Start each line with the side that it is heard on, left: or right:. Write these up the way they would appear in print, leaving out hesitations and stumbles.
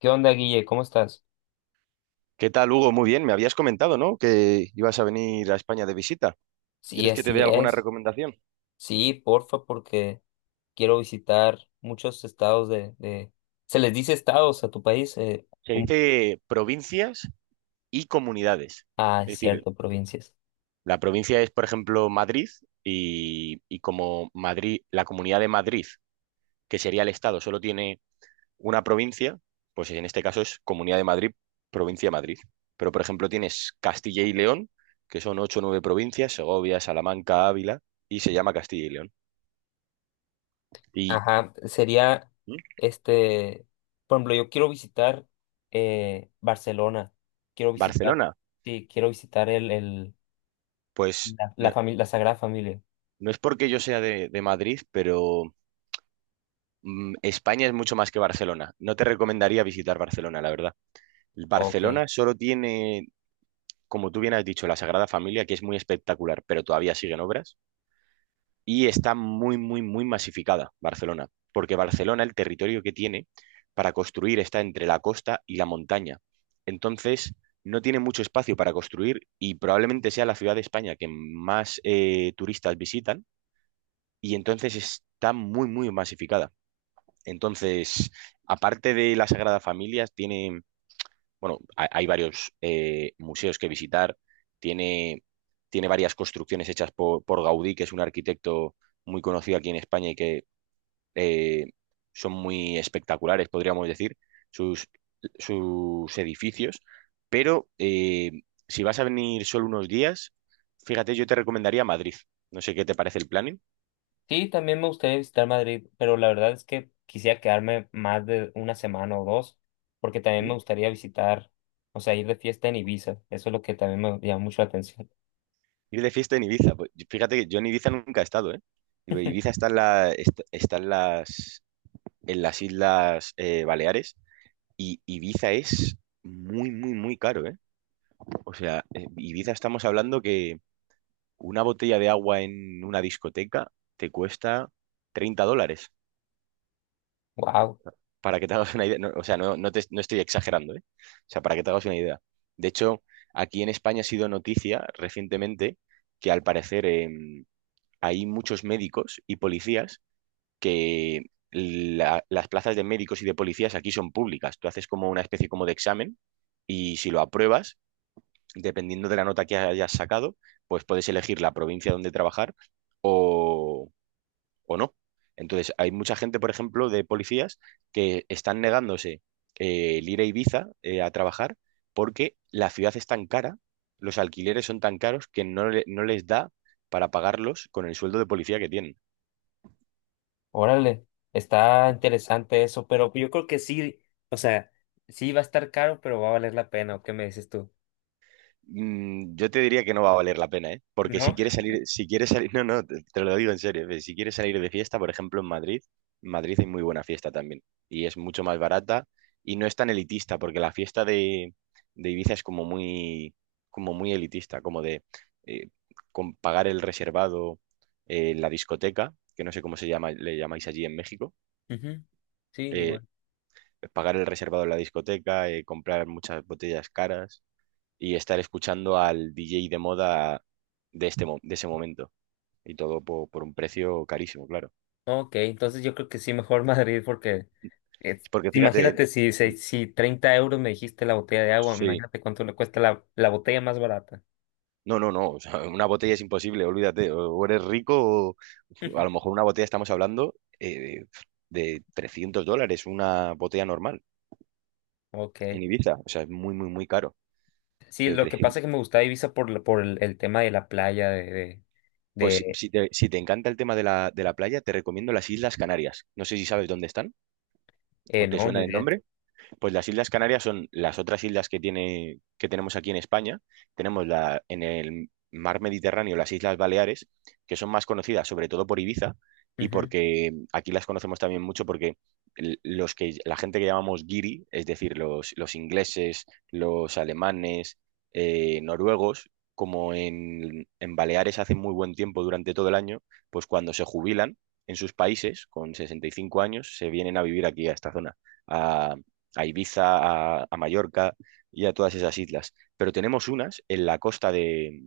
left: ¿Qué onda, Guille? ¿Cómo estás?
right: ¿Qué tal, Hugo? Muy bien, me habías comentado, ¿no? Que ibas a venir a España de visita.
left: Sí,
right: ¿Quieres que te
left: así
right: dé alguna
left: es.
right: recomendación?
left: Sí, porfa, porque quiero visitar muchos estados de... ¿Se les dice estados a tu país?
right: Se
left: Un-
right: dice provincias y comunidades.
left: Ah, es
right: Es decir,
left: cierto, provincias.
right: la provincia es, por ejemplo, Madrid y como Madrid, la comunidad de Madrid, que sería el estado, solo tiene una provincia, pues en este caso es Comunidad de Madrid, provincia de Madrid. Pero, por ejemplo, tienes Castilla y León, que son ocho o nueve provincias, Segovia, Salamanca, Ávila, y se llama Castilla y León. Y
left: Ajá, sería,
right: ¿Mm?
left: este, por ejemplo, yo quiero visitar Barcelona. Quiero visitar,
right: Barcelona.
left: sí, quiero visitar
right: Pues no,
left: la Sagrada Familia.
right: no es porque yo sea de Madrid, pero España es mucho más que Barcelona. No te recomendaría visitar Barcelona, la verdad.
left: Ok.
right: Barcelona solo tiene, como tú bien has dicho, la Sagrada Familia, que es muy espectacular, pero todavía siguen obras. Y está muy, muy, muy masificada Barcelona, porque Barcelona, el territorio que tiene para construir está entre la costa y la montaña. Entonces, no tiene mucho espacio para construir y probablemente sea la ciudad de España que más turistas visitan y entonces está muy, muy masificada. Entonces, aparte de la Sagrada Familia, tiene, bueno, hay varios museos que visitar, tiene, tiene varias construcciones hechas por Gaudí, que es un arquitecto muy conocido aquí en España y que eh, son muy espectaculares, podríamos decir, sus, sus edificios, pero si vas a venir solo unos días, fíjate, yo te recomendaría Madrid. No sé qué te parece el planning.
left: Sí, también me gustaría visitar Madrid, pero la verdad es que quisiera quedarme más de una semana o dos, porque también me gustaría visitar, o sea, ir de fiesta en Ibiza. Eso es lo que también me llama mucho la atención.
right: Ir de fiesta en Ibiza. Pues, fíjate que yo en Ibiza nunca he estado, ¿eh? Digo, Ibiza está en, está en las Islas Baleares y Ibiza es muy, muy, muy caro, ¿eh? O sea, Ibiza estamos hablando que una botella de agua en una discoteca te cuesta 30 dólares,
left: Wow,
right: para que te hagas una idea. No, o sea, no, no, no estoy exagerando, ¿eh? O sea, para que te hagas una idea. De hecho, aquí en España ha sido noticia recientemente que al parecer, hay muchos médicos y policías que las plazas de médicos y de policías aquí son públicas. Tú haces como una especie como de examen y si lo apruebas, dependiendo de la nota que hayas sacado, pues puedes elegir la provincia donde trabajar o, o no. Entonces, hay mucha gente, por ejemplo, de policías que están negándose el ir a Ibiza a trabajar porque la ciudad es tan cara, los alquileres son tan caros que no les da para pagarlos con el sueldo de policía que tienen.
left: órale, está interesante eso, pero yo creo que sí, o sea, sí va a estar caro, pero va a valer la pena, ¿o qué me dices tú?
right: Yo te diría que no va a valer la pena, ¿eh? Porque
left: ¿No?
right: si quieres salir, no, no, te lo digo en serio, si quieres salir de fiesta, por ejemplo, en Madrid, hay muy buena fiesta también y es mucho más barata y no es tan elitista, porque la fiesta de Ibiza es como muy, elitista, como de eh, con pagar el reservado, la discoteca, que no sé cómo se llama, le llamáis allí en México,
left: Ujú, sí,
right: eh,
left: igual.
right: pagar el reservado en la discoteca, comprar muchas botellas caras y estar escuchando al DJ de moda de ese momento. Y todo un precio carísimo, claro.
left: Ok, entonces yo creo que sí, mejor Madrid, porque eh,
right: Porque fíjate,
left: imagínate si, si 30 euros me dijiste la botella de agua,
right: sí,
left: imagínate cuánto le cuesta la botella más barata.
right: no, no, no, o sea, una botella es imposible, olvídate, o eres rico, o, o a lo mejor una botella estamos hablando eh, de 300 dólares, una botella normal en
left: Ok.
right: Ibiza, o sea, es muy, muy, muy caro.
left: Sí,
right: Pero
left: lo que pasa es
right: 300,
left: que me gustaba Ibiza por, por el tema de la playa, de, de,
right: pues si
left: de
right: si te, si te encanta el tema de la playa, te recomiendo las Islas Canarias. No sé si sabes dónde están o te
left: no, ni
right: suena el
left: idea.
right: nombre. Pues las Islas Canarias son las otras islas que tiene, que tenemos aquí en España. Tenemos en el mar Mediterráneo las Islas Baleares, que son más conocidas sobre todo por Ibiza y
left: Ujú,
right: porque aquí las conocemos también mucho porque la gente que llamamos giri, es decir, los ingleses, los alemanes, noruegos, como en, Baleares hace muy buen tiempo durante todo el año, pues cuando se jubilan en sus países con 65 años, se vienen a vivir aquí a esta zona a, a Ibiza, a Mallorca y a todas esas islas. Pero tenemos unas en la costa de,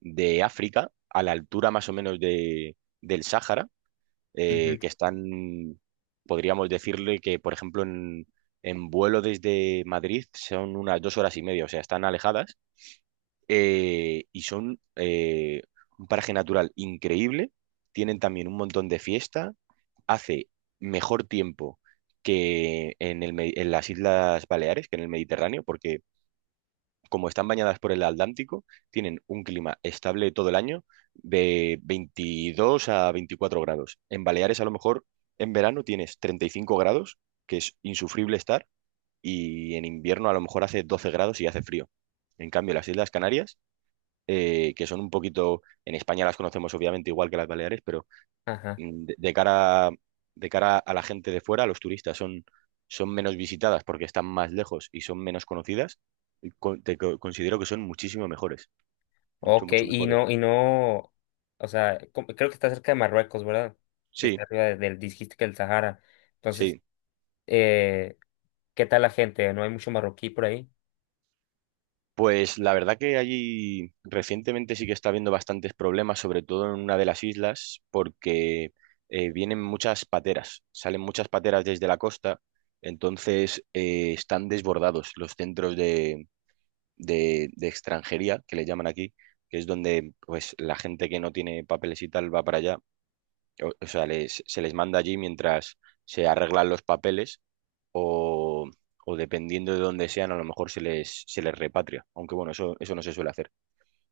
right: de África, a la altura más o menos del Sáhara, que
left: ujú,
right: están, podríamos decirle que, por ejemplo, en, vuelo desde Madrid son unas 2 horas y media, o sea, están alejadas y son un paraje natural increíble. Tienen también un montón de fiesta. Hace mejor tiempo que en las Islas Baleares, que en el Mediterráneo, porque como están bañadas por el Atlántico, tienen un clima estable todo el año de 22 a 24 grados. En Baleares a lo mejor en verano tienes 35 grados, que es insufrible estar, y en invierno a lo mejor hace 12 grados y hace frío. En cambio, las Islas Canarias que son un poquito, en España las conocemos obviamente igual que las Baleares, pero
left: ajá.
right: mm, de, de cara, de cara a la gente de fuera, a los turistas, son, menos visitadas porque están más lejos y son menos conocidas, y considero que son muchísimo mejores, mucho,
left: Ok,
right: mucho mejores.
left: y no, o sea, creo que está cerca de Marruecos, ¿verdad? Que está
right: Sí,
left: arriba del, dijiste que el Sahara. Entonces,
right: sí.
left: eh, ¿qué tal la gente? ¿No hay mucho marroquí por ahí?
right: Pues la verdad que allí recientemente sí que está habiendo bastantes problemas, sobre todo en una de las islas, porque vienen muchas pateras, salen muchas pateras desde la costa, entonces están desbordados los centros de extranjería, que le llaman aquí, que es donde pues la gente que no tiene papeles y tal va para allá, o sea, se les manda allí mientras se arreglan los papeles o, dependiendo de dónde sean, a lo mejor se les repatria, aunque bueno, eso no se suele hacer.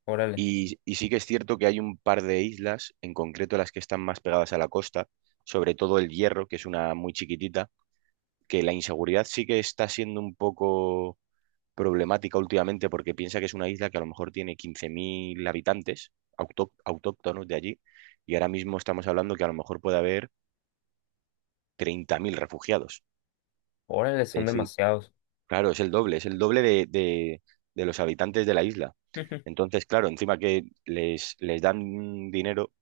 left: Órale.
right: Y sí que es cierto que hay un par de islas, en concreto las que están más pegadas a la costa, sobre todo el Hierro, que es una muy chiquitita, que la inseguridad sí que está siendo un poco problemática últimamente porque piensa que es una isla que a lo mejor tiene 15.000 habitantes autóctonos de allí y ahora mismo estamos hablando que a lo mejor puede haber 30.000 refugiados.
left: Órale, son
right: Es
left: demasiados.
right: Claro, es el doble de los habitantes de la isla.
left: Ujú,
right: Entonces, claro, encima que les dan dinero,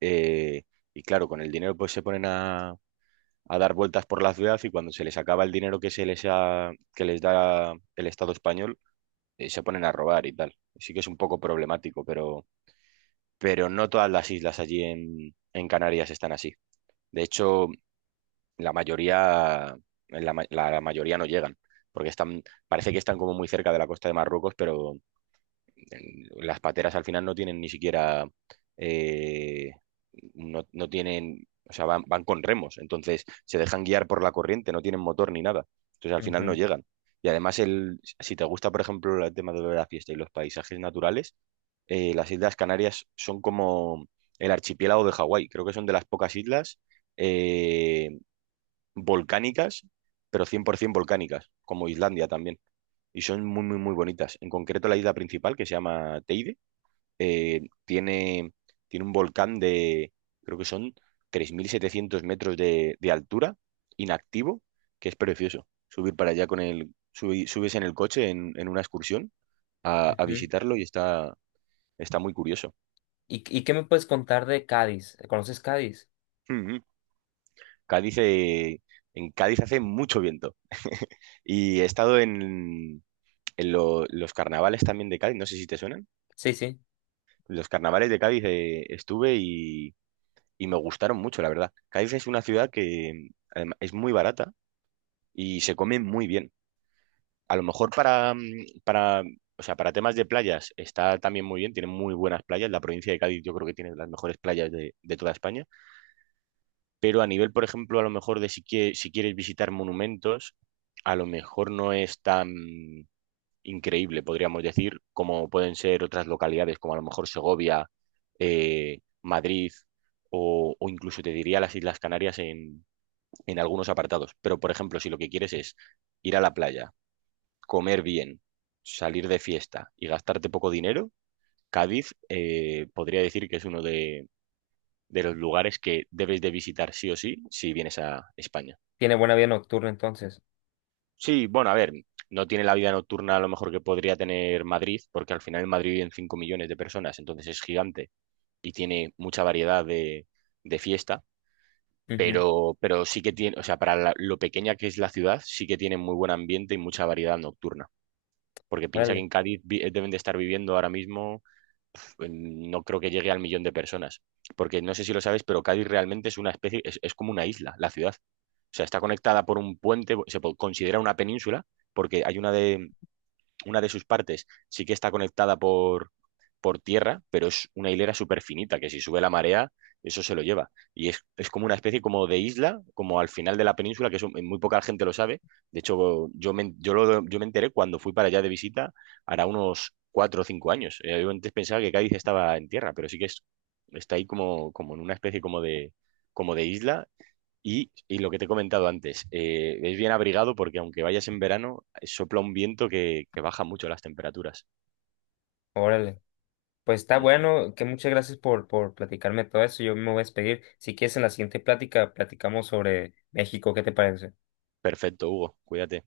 right: eh, y claro, con el dinero pues se ponen a dar vueltas por la ciudad y cuando se les acaba el dinero que les da el Estado español, se ponen a robar y tal. Sí que es un poco problemático, pero, no todas las islas allí en, Canarias están así. De hecho, la mayoría, no llegan, porque están, parece que están como muy cerca de la costa de Marruecos, pero las pateras al final no tienen ni siquiera, eh, no tienen, o sea, van, con remos, entonces se dejan guiar por la corriente, no tienen motor ni nada, entonces al final no
left: ujú,
right: llegan. Y además, si te gusta, por ejemplo, el tema de la fiesta y los paisajes naturales, las Islas Canarias son como el archipiélago de Hawái, creo que son de las pocas islas. eh, volcánicas, pero 100% volcánicas, como Islandia también. Y son muy, muy, muy bonitas. En concreto, la isla principal, que se llama Teide, tiene, un volcán de, creo que son 3.700 metros de altura, inactivo, que es precioso. Subir para allá con subes en el coche en, una excursión a
left: ujú.
right: visitarlo y está, muy curioso.
left: Y qué me puedes contar de Cádiz? ¿Conoces Cádiz?
right: Mm, mm. Cádiz, en Cádiz hace mucho viento. Y he estado en, los carnavales también de Cádiz, no sé si te suenan.
left: Sí, sí.
right: Los carnavales de Cádiz estuve y, me gustaron mucho, la verdad. Cádiz es una ciudad que es muy barata y se come muy bien. A lo mejor o sea, para temas de playas está también muy bien, tiene muy buenas playas. La provincia de Cádiz yo creo que tiene las mejores playas de toda España. Pero a nivel, por ejemplo, a lo mejor de si, si quieres visitar monumentos, a lo mejor no es tan increíble, podríamos decir, como pueden ser otras localidades, como a lo mejor Segovia, Madrid o incluso te diría las Islas Canarias en, algunos apartados. Pero, por ejemplo, si lo que quieres es ir a la playa, comer bien, salir de fiesta y gastarte poco dinero, Cádiz podría decir que es uno de los lugares que debes de visitar sí o sí si vienes a España.
left: Tiene buena vida nocturna entonces.
right: Sí, bueno, a ver, no tiene la vida nocturna a lo mejor que podría tener Madrid, porque al final en Madrid viven 5 millones de personas, entonces es gigante y tiene mucha variedad de fiesta,
left: Ujú,
right: pero, sí que tiene, o sea, para lo pequeña que es la ciudad, sí que tiene muy buen ambiente y mucha variedad nocturna, porque piensa que
left: órale,
right: en Cádiz deben de estar viviendo ahora mismo, no creo que llegue al millón de personas, porque no sé si lo sabes, pero Cádiz realmente es una especie, es como una isla, la ciudad. O sea, está conectada por un puente, considera una península, porque hay una de sus partes sí que está conectada por, tierra, pero es una hilera súper finita, que si sube la marea, eso se lo lleva. Y es, como una especie como de isla, como al final de la península, que eso muy poca gente lo sabe. De hecho, yo me enteré cuando fui para allá de visita, hará unos 4 o 5 años. Yo antes pensaba que Cádiz estaba en tierra, pero sí que es, está ahí como, como en una especie como de isla y, lo que te he comentado antes, es bien abrigado porque aunque vayas en verano, sopla un viento que baja mucho las temperaturas.
left: órale. Pues está
right: Mm.
left: bueno, que muchas gracias por platicarme todo eso. Yo me voy a despedir. Si quieres, en la siguiente plática platicamos sobre México. ¿Qué te parece?
right: Perfecto, Hugo, cuídate.